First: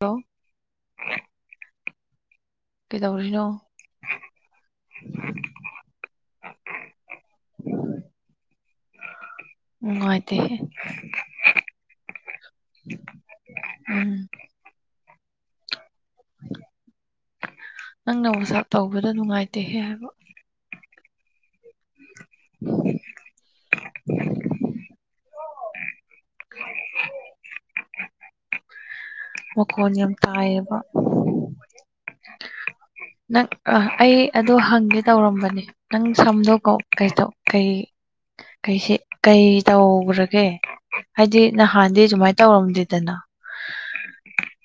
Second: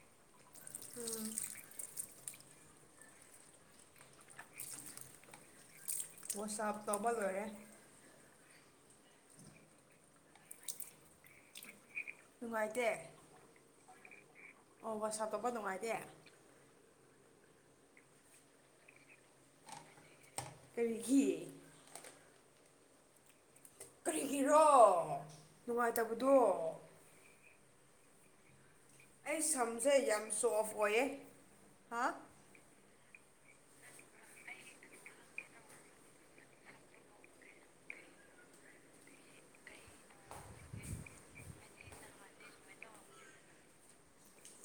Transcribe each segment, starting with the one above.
hello ꯎꯝ ꯀꯗ ꯀꯁꯅꯣ ꯋꯥꯆꯞ ꯇꯧꯕ ꯂꯣꯏꯔꯦ ꯉꯉꯥꯏ ꯇ ꯅꯨꯡꯉꯥꯏꯇꯦ ꯎꯝ ꯍ ꯃꯣ ꯁꯥꯇꯣꯞꯄ ꯅꯨꯡꯉꯥꯏꯇꯦ ꯅꯪꯅ ꯎꯁꯥꯛ ꯇꯧꯕꯗ ꯅꯨꯡꯉꯥꯏꯇꯦꯍꯦ ꯍꯥꯏꯕ ꯀꯒꯤ ꯑꯣ ꯀꯔꯤꯒꯤꯔꯣ ꯅꯨꯡꯉꯥꯏꯇꯕꯗꯣ ꯑꯩ ꯃ ꯁꯝꯁꯦ ꯀꯣꯅꯤꯌꯝ ꯌꯥꯝ ꯇꯥꯌꯦ ꯁꯣꯐ ꯑꯣꯏꯌꯦ ꯍꯥ ꯅꯪ ꯑꯩ ꯑꯗꯨꯣ ꯍꯪꯒꯦ ꯇꯧꯔꯝꯕꯅꯦ ꯅꯪ ꯁꯝꯗꯣꯀꯣ ꯀꯩꯗꯣ ꯀꯩ ꯀꯩꯁꯤ ꯀꯩ ꯇꯧꯈ꯭ꯔꯒꯦ ꯍꯥꯏꯗꯤ ꯅꯍꯥꯟꯗꯤ ꯁꯨꯃꯥꯏꯅ ꯇꯧꯔꯝꯗꯦꯗꯅ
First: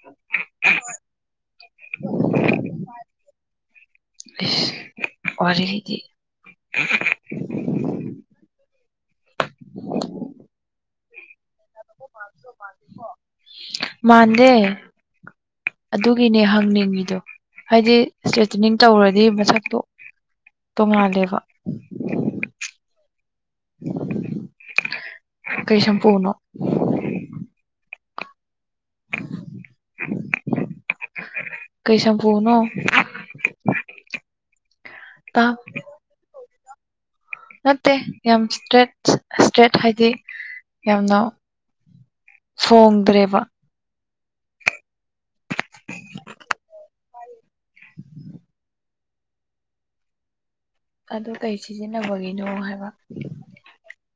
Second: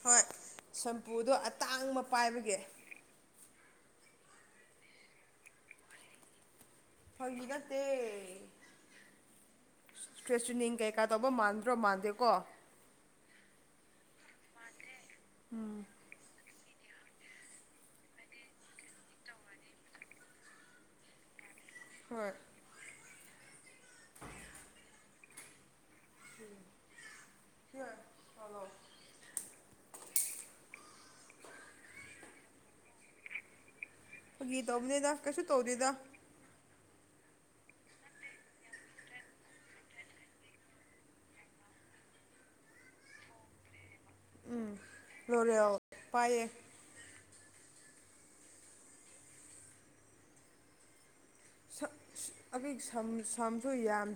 ꯍꯣꯏ ꯁꯝꯄꯨꯗꯣ ꯑꯇꯥꯡꯕ ꯄꯥꯏꯕꯒꯦ ꯑꯣꯏꯗꯤ ꯐꯒꯤꯒꯠꯇ ꯀ꯭ꯔꯦꯁꯨꯅꯤꯀꯩꯀ ꯇꯕꯨ ꯃꯥꯗ꯭ꯔ ꯃꯥꯗꯦꯀ ꯃꯥꯟꯗꯦ ꯑꯗꯨꯒꯤꯅꯦ ꯍꯪꯅꯤꯡꯉꯤꯗꯣ ꯍꯥꯏꯗꯤ ꯏꯁꯇ꯭ꯔꯦꯇꯤꯅꯤꯡ ꯇꯧꯔꯗꯤ ꯃꯁꯛꯇꯣ ꯇꯣꯉꯗꯦꯕ ꯍꯣꯏ ꯀꯩꯁ ꯌꯥꯝ ꯄꯨꯅꯣ ꯑ ꯀꯩꯁꯝ ꯄꯨꯅꯣ ꯐꯅꯤ ꯇꯧꯕꯅꯦꯗ ꯀꯩꯁꯨ ꯇꯧꯔꯤꯗ ꯅꯠꯇꯦ ꯌꯥꯝ ꯏꯁꯇ꯭ꯔꯦ ꯏꯁꯇ꯭ꯔꯦꯠ ꯍꯥꯏꯗꯤ ꯌꯥꯝꯅ ꯐꯣꯡꯗ꯭ꯔꯦꯕ ꯎꯝ ꯂꯣꯔꯥꯎ ꯄꯥꯏꯌꯦ ꯑꯗꯨ ꯀꯩ ꯁꯤꯖꯤꯟꯅꯕꯒꯤꯅꯣ ꯍꯥꯏꯕ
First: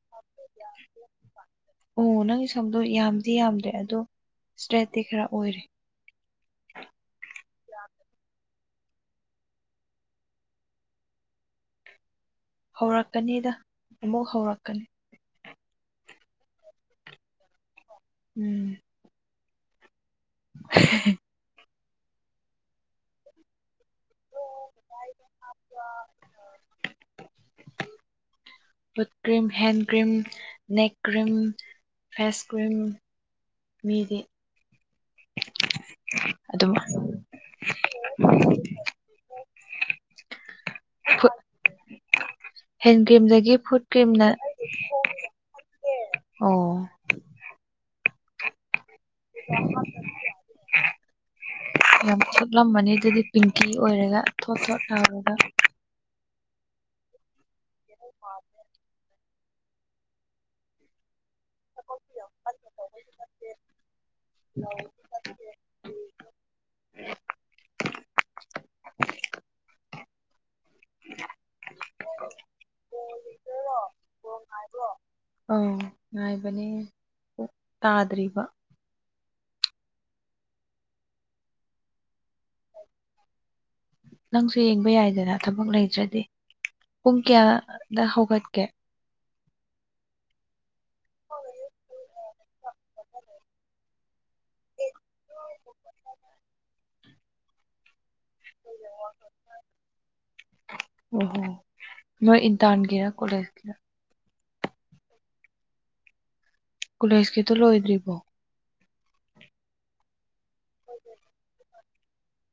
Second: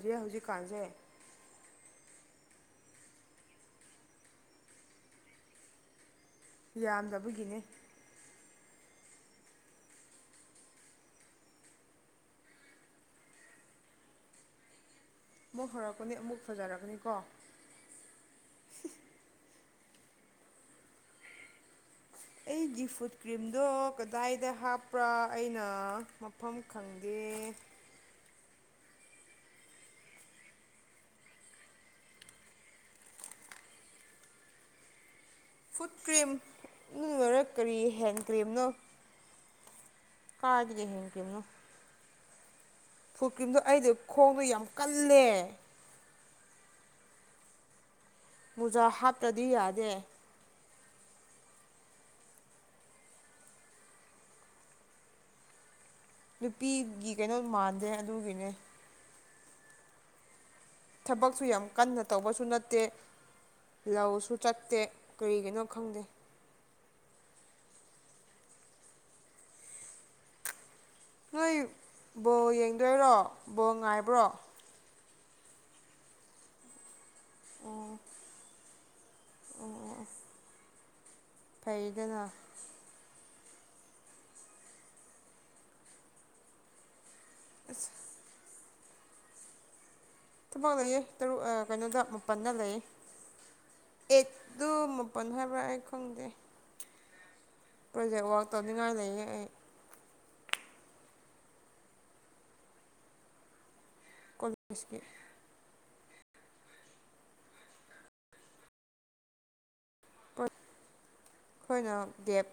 ꯁꯤ ꯍꯧꯖꯤꯛꯀꯥꯟꯁꯦ ꯑꯣ ꯅꯪꯒꯤ ꯁꯝꯗꯣ ꯌꯥꯝꯗꯤ ꯌꯥꯝꯗ꯭ꯔꯦ ꯑꯗꯣ ꯏꯁꯇ꯭ꯔꯦꯠꯇꯠꯇꯤ ꯈꯔ ꯑꯣꯏꯔꯦ ꯌꯥꯝꯗꯕꯒꯤꯅꯦ ꯍꯧꯔꯛꯀꯅꯤꯗ ꯑꯃꯨꯛ ꯍꯧꯔꯛꯀꯅꯤ ꯑꯃꯨꯛ ꯍꯧꯔꯛꯀꯅꯤ ꯑꯃꯨꯛ ꯐꯖꯔꯛꯀꯅꯤꯀꯣ ꯎꯝ [inaudible] ꯑꯩꯒꯤ ꯐꯨꯗ ꯀ꯭ꯔꯤꯝꯗꯣ ꯀꯗꯥꯏꯗ ꯍꯥꯞꯄ꯭ꯔꯥ ꯑꯩꯅ ꯃꯐꯝ ꯈꯪꯗꯦ ꯄ foot cream hand cream ꯅꯦꯛꯦꯛ cream face cream ꯃꯤꯒꯤ ꯐꯨꯠ ꯀ꯭ꯔꯤꯝ ꯅꯨꯡꯅꯔ ꯀꯔꯤ ꯍꯦꯟ ꯀ꯭ꯔꯤꯝꯅꯣ ꯀꯥꯖꯒꯦꯁꯤ ꯀꯅꯣ ꯍꯦꯟ ꯀ꯭ꯔꯤꯝꯗꯒꯤ ꯐꯨꯠ ꯀ꯭ꯔꯤꯝꯅ ꯈꯣꯡꯗꯣ ꯌꯥꯝ ꯀꯜꯂꯦ ꯑꯣ ꯖ ꯍꯥꯞꯇ꯭ꯔꯗꯤ ꯌꯥꯗꯦ ꯌꯥꯝ ꯁꯣꯠꯂꯝꯕꯅꯤ ꯑꯗꯨꯗꯤ ꯄꯤꯡꯀꯤ ꯑꯣꯏꯔꯒ ꯊꯣꯠ ꯊꯣꯠ ꯇꯥꯎꯔꯒ ꯅꯨꯄꯤꯒꯤ ꯀꯩꯅꯣ ꯃꯥꯟꯗꯦ ꯑꯗꯨꯒꯤꯅꯦ ꯊꯕꯛꯁꯨ ꯌꯥꯝ ꯀꯟꯅ ꯇꯧꯕꯁꯨ ꯅꯠꯇꯦ ꯂꯧꯁꯨ ꯆꯠꯇꯦ ꯀꯔꯤꯒꯤꯅꯣ ꯈꯪꯗꯦ ꯅꯣꯏ ꯕꯣ ꯌꯦꯡꯗꯣꯏꯔꯣ ꯕꯣ ꯉꯥꯏꯕ꯭ꯔꯣ ꯑꯧ ꯉꯥꯏꯕꯅꯦ ꯑꯣ ꯇꯥꯗ꯭ꯔꯤꯕ ꯑꯣ ꯑꯣ ꯐꯩꯗꯅ ꯅꯪꯁꯨ ꯌꯦꯡꯕ ꯌꯥꯏꯗꯅ ꯊꯕꯛ ꯂꯩꯇ꯭ꯔꯗꯤ ꯄꯨꯡ ꯑꯁ ꯀꯌꯥꯗ ꯍꯧꯒꯠꯀꯦ ꯄꯥꯛ ꯂꯩꯌꯦ ꯇꯔꯨꯛ ꯀꯩꯅꯣꯗ ꯑꯃꯨꯛ ꯃꯥꯄꯟꯅ ꯂꯩ ꯑꯦꯠꯇꯨ ꯃꯥꯄꯟ ꯍꯥꯏꯕ꯭ꯔꯥ ꯑꯩ ꯈꯪꯗꯦ ꯄ꯭ꯔꯖꯦꯛ ꯋꯥꯋꯥꯛ ꯇꯧꯅꯤꯡꯉꯥꯏ ꯂꯩꯌꯦ ꯑꯩ ꯑꯣ ꯍꯣ ꯅꯣꯏ ꯏꯟꯇꯥꯟꯒꯔ ꯀꯣꯂꯦꯖ ꯀꯣꯂꯦꯖꯀꯤ ꯀꯣꯂꯦꯖꯀꯤꯗꯨꯣ ꯂꯣꯏꯗ꯭ꯔꯤꯕꯣ ꯄ ꯍ ꯑꯩꯈꯣꯏꯅ ꯗꯒꯦꯞ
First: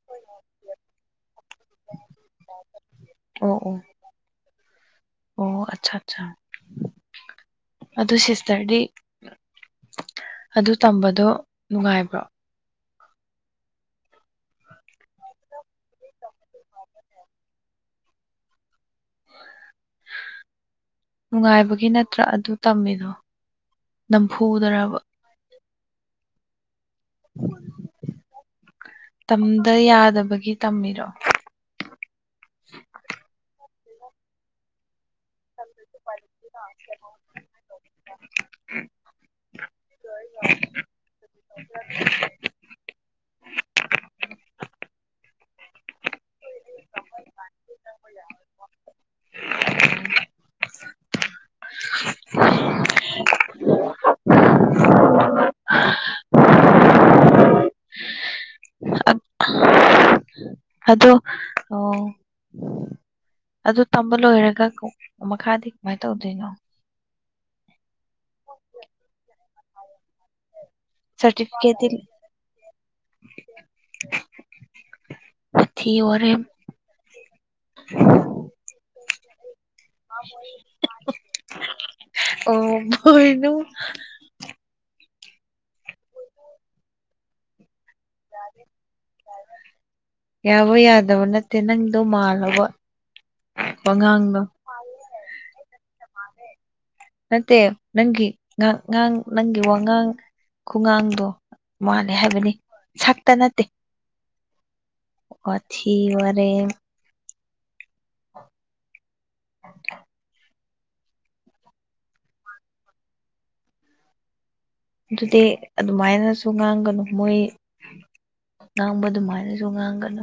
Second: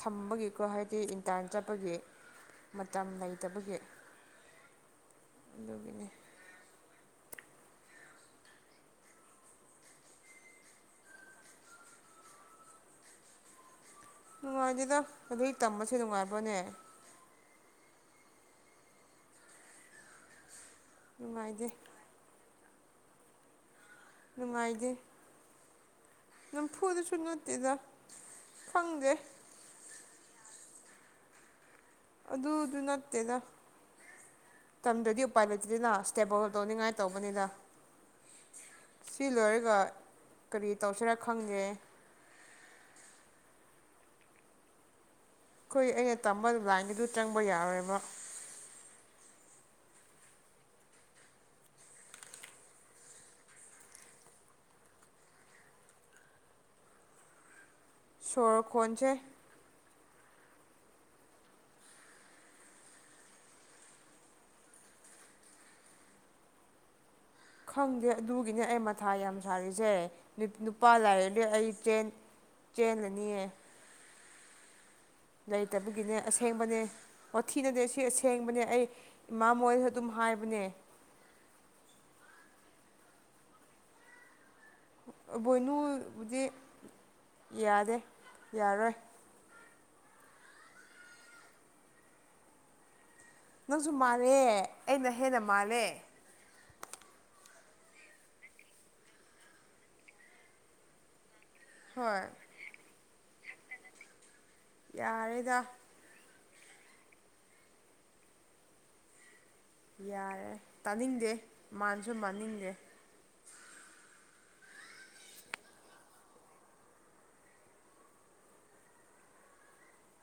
ꯊꯝꯕꯒꯤꯀꯣ ꯍꯥꯏꯗꯤ ꯏꯟꯇꯥꯟ ꯆꯠꯄꯒꯤ ꯃꯇꯝ ꯑꯣ ꯑꯣ ꯂꯩꯇꯕꯒꯤ ꯑꯣ ꯑꯠꯆꯥ ꯑꯗꯨꯒꯤꯅꯦ ꯑꯠꯆꯥ ꯑꯗꯨ ꯁꯤꯁꯇꯔꯗꯤ ꯑꯗꯨ ꯇꯝꯕꯗꯣ ꯅꯨꯡꯉꯥꯏꯕ꯭ꯔꯣ ꯅꯨꯡꯉꯥꯏꯖꯗ ꯑꯗꯨꯒꯤ ꯇꯝꯕꯁꯦ ꯅꯨꯡꯉꯥꯏꯕꯅꯦ ꯅꯨꯡꯉꯥꯏꯗꯦ ꯅꯨꯡꯉꯥꯏꯕꯒꯤ ꯅꯠꯇ꯭ꯔꯥ ꯑꯗꯨ ꯇꯝꯃꯤꯗꯣ ꯅꯝꯐꯨꯗꯔꯕ ꯅꯝ ꯐꯨꯗꯁꯨ ꯅꯠꯇꯦꯗ ꯈꯪꯗꯦ ꯇꯝꯗ ꯌꯥꯗꯕꯒꯤ ꯇꯝꯃꯤꯔꯣ ꯑꯗꯨ ꯑꯗꯨ ꯅꯠꯇꯦꯗ ꯇꯝꯗ꯭ꯔꯗꯤ ꯎꯄꯥꯥꯏꯂ ꯅꯠꯇ꯭ꯔꯤꯂ ꯏꯁ꯭ꯇꯦꯕꯜ ꯇꯧꯅꯤꯡꯉꯥꯏ ꯇꯧꯕꯅꯤꯗ ꯁꯤ ꯂꯣꯏꯔꯒ ꯀꯔꯤ ꯇꯧꯁꯤꯔꯥ ꯈꯪꯒꯦ ꯑꯩꯈꯣꯏ ꯑꯩꯅ ꯇꯝꯕ ꯂꯥꯏꯟ ꯑꯗꯨ ꯆꯪꯕ ꯌꯥꯔꯣꯏꯕ ꯁꯣꯔ ꯈꯣꯟꯖꯩ ꯑꯗꯣ ꯑꯣ ꯑꯗꯨ ꯇꯝꯕ ꯂꯣꯏꯔꯒ ꯃꯈꯥꯗꯤ ꯀꯃꯥꯏꯅ ꯇꯧꯗꯣꯏꯅꯣ ꯈꯪꯗꯦ ꯑꯗꯨꯒꯤꯅꯦ ꯑꯩ ꯃꯊꯥ ꯌꯥꯝ ꯁꯥꯔꯤꯁꯦ ꯂꯨꯄꯥ ꯂꯥꯏꯔꯗꯤ ꯑꯩ ꯁꯔꯇꯤꯐꯤꯀꯦꯠꯇꯤ ꯆꯦꯜꯂꯅꯤꯌꯦ ꯊꯤ ꯂꯩꯇꯕꯒꯤꯅꯦ ꯋꯥꯔꯦꯝ ꯑꯁꯦꯡꯕꯅꯦ ꯑꯣꯣꯊꯤꯅꯅꯦ ꯁꯤ ꯑꯁꯦꯡꯕꯅꯦ ꯑꯩ ꯏꯃꯥ ꯃꯣꯏꯗꯁꯨ ꯑꯗꯨꯝ ꯍꯥꯏꯕꯅꯦ ꯑꯣ ꯃꯣꯏꯅꯨ ꯚꯣꯏꯅꯨꯕꯨꯗꯤ ꯌꯥꯗꯦ ꯌꯥꯔꯣꯏ ꯌꯥꯕ ꯌꯥꯗꯕ ꯅꯠꯇꯦ ꯅꯪꯗꯣ ꯃꯥꯜꯂꯕ ꯅꯪꯁꯨ ꯃꯥꯜꯂꯦ ꯋꯥꯉꯥꯡꯗꯣ ꯑꯩꯅ ꯍꯦꯟꯅ ꯃꯥꯜꯂꯦ ꯅꯠꯇꯦ ꯅꯪꯒꯤ ꯉꯥꯡ ꯅꯪꯒꯤ ꯋꯥꯉꯥꯡ ꯈꯨꯉꯥꯡꯗꯣ ꯃꯥꯂꯦ ꯍꯣꯏ ꯍꯥꯏꯕꯅꯤ ꯁꯛꯇ ꯅꯠꯇꯦ ꯑꯣ ꯌꯥꯔꯦꯗ ꯊꯤ ꯋꯥꯅꯤ ꯦ ꯌꯥꯔꯦ ꯇꯥꯅꯤꯡꯗꯦ ꯃꯥꯥꯟꯁꯨ ꯃꯅꯤꯡꯗ꯭ꯔꯦ ꯑꯗꯨꯗꯤ ꯑꯗꯨꯃꯥꯏꯅꯁꯨ ꯉꯥꯡꯒꯅꯨ ꯃꯣꯏ ꯑꯕꯗꯨ ꯃꯥꯥꯏꯅꯤꯁꯨ ꯉꯥꯡꯒꯅ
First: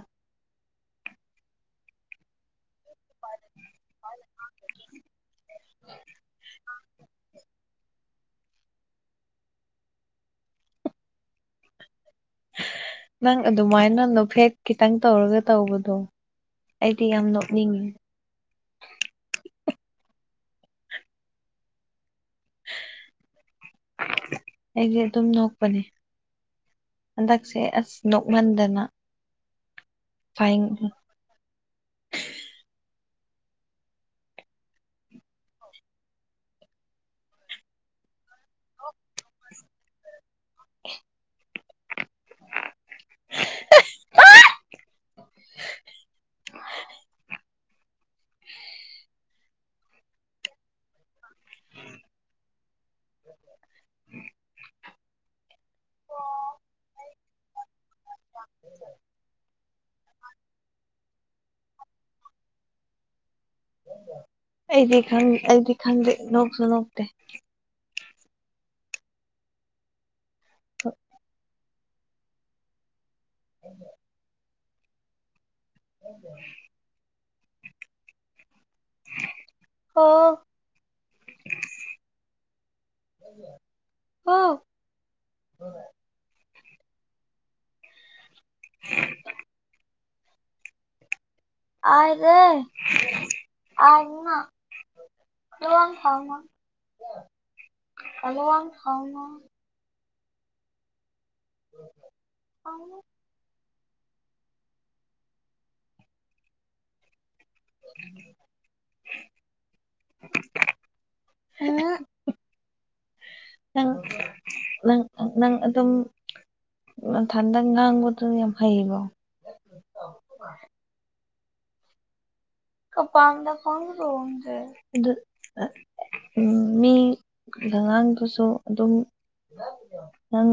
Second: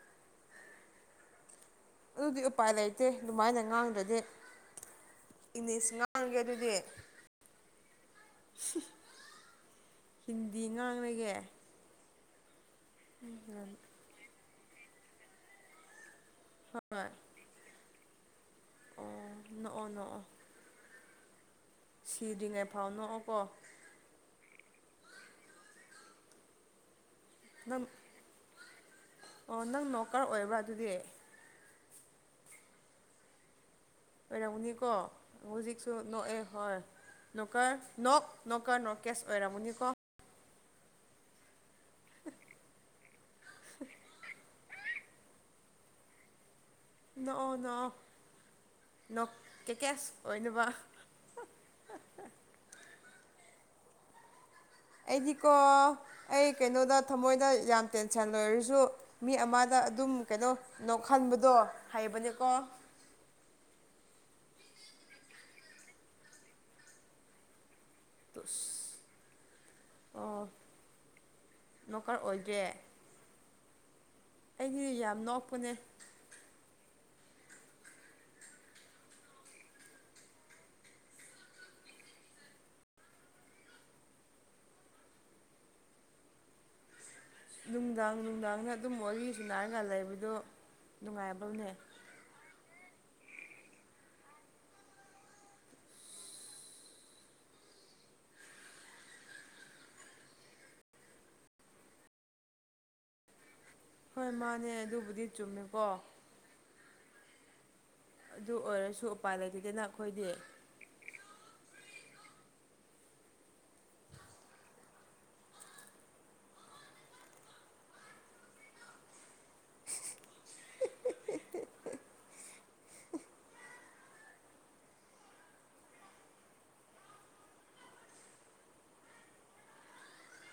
ꯑꯗꯨꯗꯤ ꯎꯄꯥꯏ ꯂꯩꯇꯦ ꯑꯗꯨꯃꯥꯏꯅ ꯉꯥꯡꯗ꯭ꯔꯗꯤ ꯏꯪꯂꯤꯁ ꯉꯥꯡꯔꯒꯦ ꯑꯗꯨꯗꯤ ꯍꯤꯟꯗꯤ ꯉꯥꯡꯅꯒꯦ ꯅꯪ ꯑꯗꯨꯃꯥꯏꯅ ꯅꯣꯐꯦꯛ ꯈꯤꯇꯪ ꯇꯧꯔꯒ ꯇꯧꯕꯗꯣ ꯑꯩꯗꯤ ꯌꯥꯝ ꯅꯣꯛꯅꯤꯡꯉꯤ ꯑꯣ ꯅꯣ ꯅꯣ ꯁꯤꯗ꯭ꯔꯤꯉꯩ ꯐꯥꯎ ꯅꯣꯛꯑꯣꯀꯣ ꯑꯩꯁ ꯑꯗꯨꯝ ꯅꯣꯛꯄꯅꯤ ꯍꯟꯗꯛꯁꯦ ꯅꯪ ꯑꯁ ꯅꯣꯛꯃꯟꯗꯅ ꯑꯣ ꯅꯪ ꯅꯣꯀꯔ ꯑꯣꯏꯕ꯭ꯔꯥ ꯐꯥꯏꯟ ꯑꯗꯨꯗꯤ ꯑꯣꯏꯔꯥꯍꯨꯅꯤ ꯀꯣ ꯍꯧꯖꯤꯛꯁꯨ ꯅꯑ ꯍꯣꯏ ꯅꯀ ꯅ ꯅꯣꯀꯔ ꯅꯣꯀꯦꯁ ꯑꯣꯏꯔꯝꯃꯅꯤꯀꯣ [unintelligible] [unintelligible] ꯅ ꯅ ꯅ ꯀ ꯀꯦ ꯑꯣꯏ ꯅꯨꯕ [unintelligible] ꯎꯝ ꯑꯩꯗꯤꯀꯣ ꯑꯩ ꯀꯩꯅꯣꯗ ꯊꯃꯣꯏꯗ ꯌꯥꯝ ꯇꯦꯟꯁꯟ ꯂꯣꯏꯔꯁꯨ ꯃꯤ ꯑꯃꯗ ꯑꯗꯨꯝ ꯀꯩꯅꯣ ꯈꯟꯕꯗꯣ ꯍꯩꯕꯅꯦꯀꯣ ꯑꯩꯗꯤ ꯑꯩꯗꯤ ꯈꯪꯗꯦ ꯅꯣꯛꯁꯨ ꯅꯣꯛꯇꯦ ꯑꯣ [unintelligible] ꯅꯔꯀꯥꯔ ꯑꯣꯏꯗ꯭ꯔꯦ ꯎꯝ ꯑꯩꯗꯤ ꯌꯥꯝ ꯅꯣꯛꯄꯅꯦ ꯑꯣ [unintelligible] ꯍ‌ꯣ ꯅꯨꯡꯗꯥꯡ ꯅꯨꯡꯗꯥꯡꯅ ꯑꯗꯨꯝ ꯋꯥꯔꯤ ꯁꯨꯅꯥꯔꯀꯥꯟ ꯂꯩꯕꯗꯣ ꯅꯨꯡꯉꯥꯏꯕ ꯑꯗꯦ ꯑꯃꯥ ꯑꯂ ꯊꯥꯎ ꯑꯂ ꯋꯥ ꯊꯥꯎꯅꯥ ꯑꯥ ꯍꯣꯏ ꯃꯥꯅꯦ ꯑꯗꯨꯕꯨꯗꯤ ꯆꯨꯝꯃꯦꯀꯣ ꯑꯗꯨ ꯑꯣꯏꯔꯁꯨ ꯎꯄꯥꯏ ꯂꯩꯇꯗꯅ ꯑꯩꯈꯣꯏꯗꯤ [inaudible] ꯅꯪ ꯅꯪ ꯅꯪ ꯑꯗꯨꯝ ꯊꯥꯗꯥ ꯅꯥꯒ ꯇ ꯍꯥꯏꯕ [inaudible] ꯀꯄꯥꯝꯗ ꯐꯣꯡ꯭ꯔꯣꯗ ꯎꯝ ꯃꯤ ꯑꯉꯥꯡꯗꯨꯁꯨ ꯑꯗꯨꯝ ꯅꯪ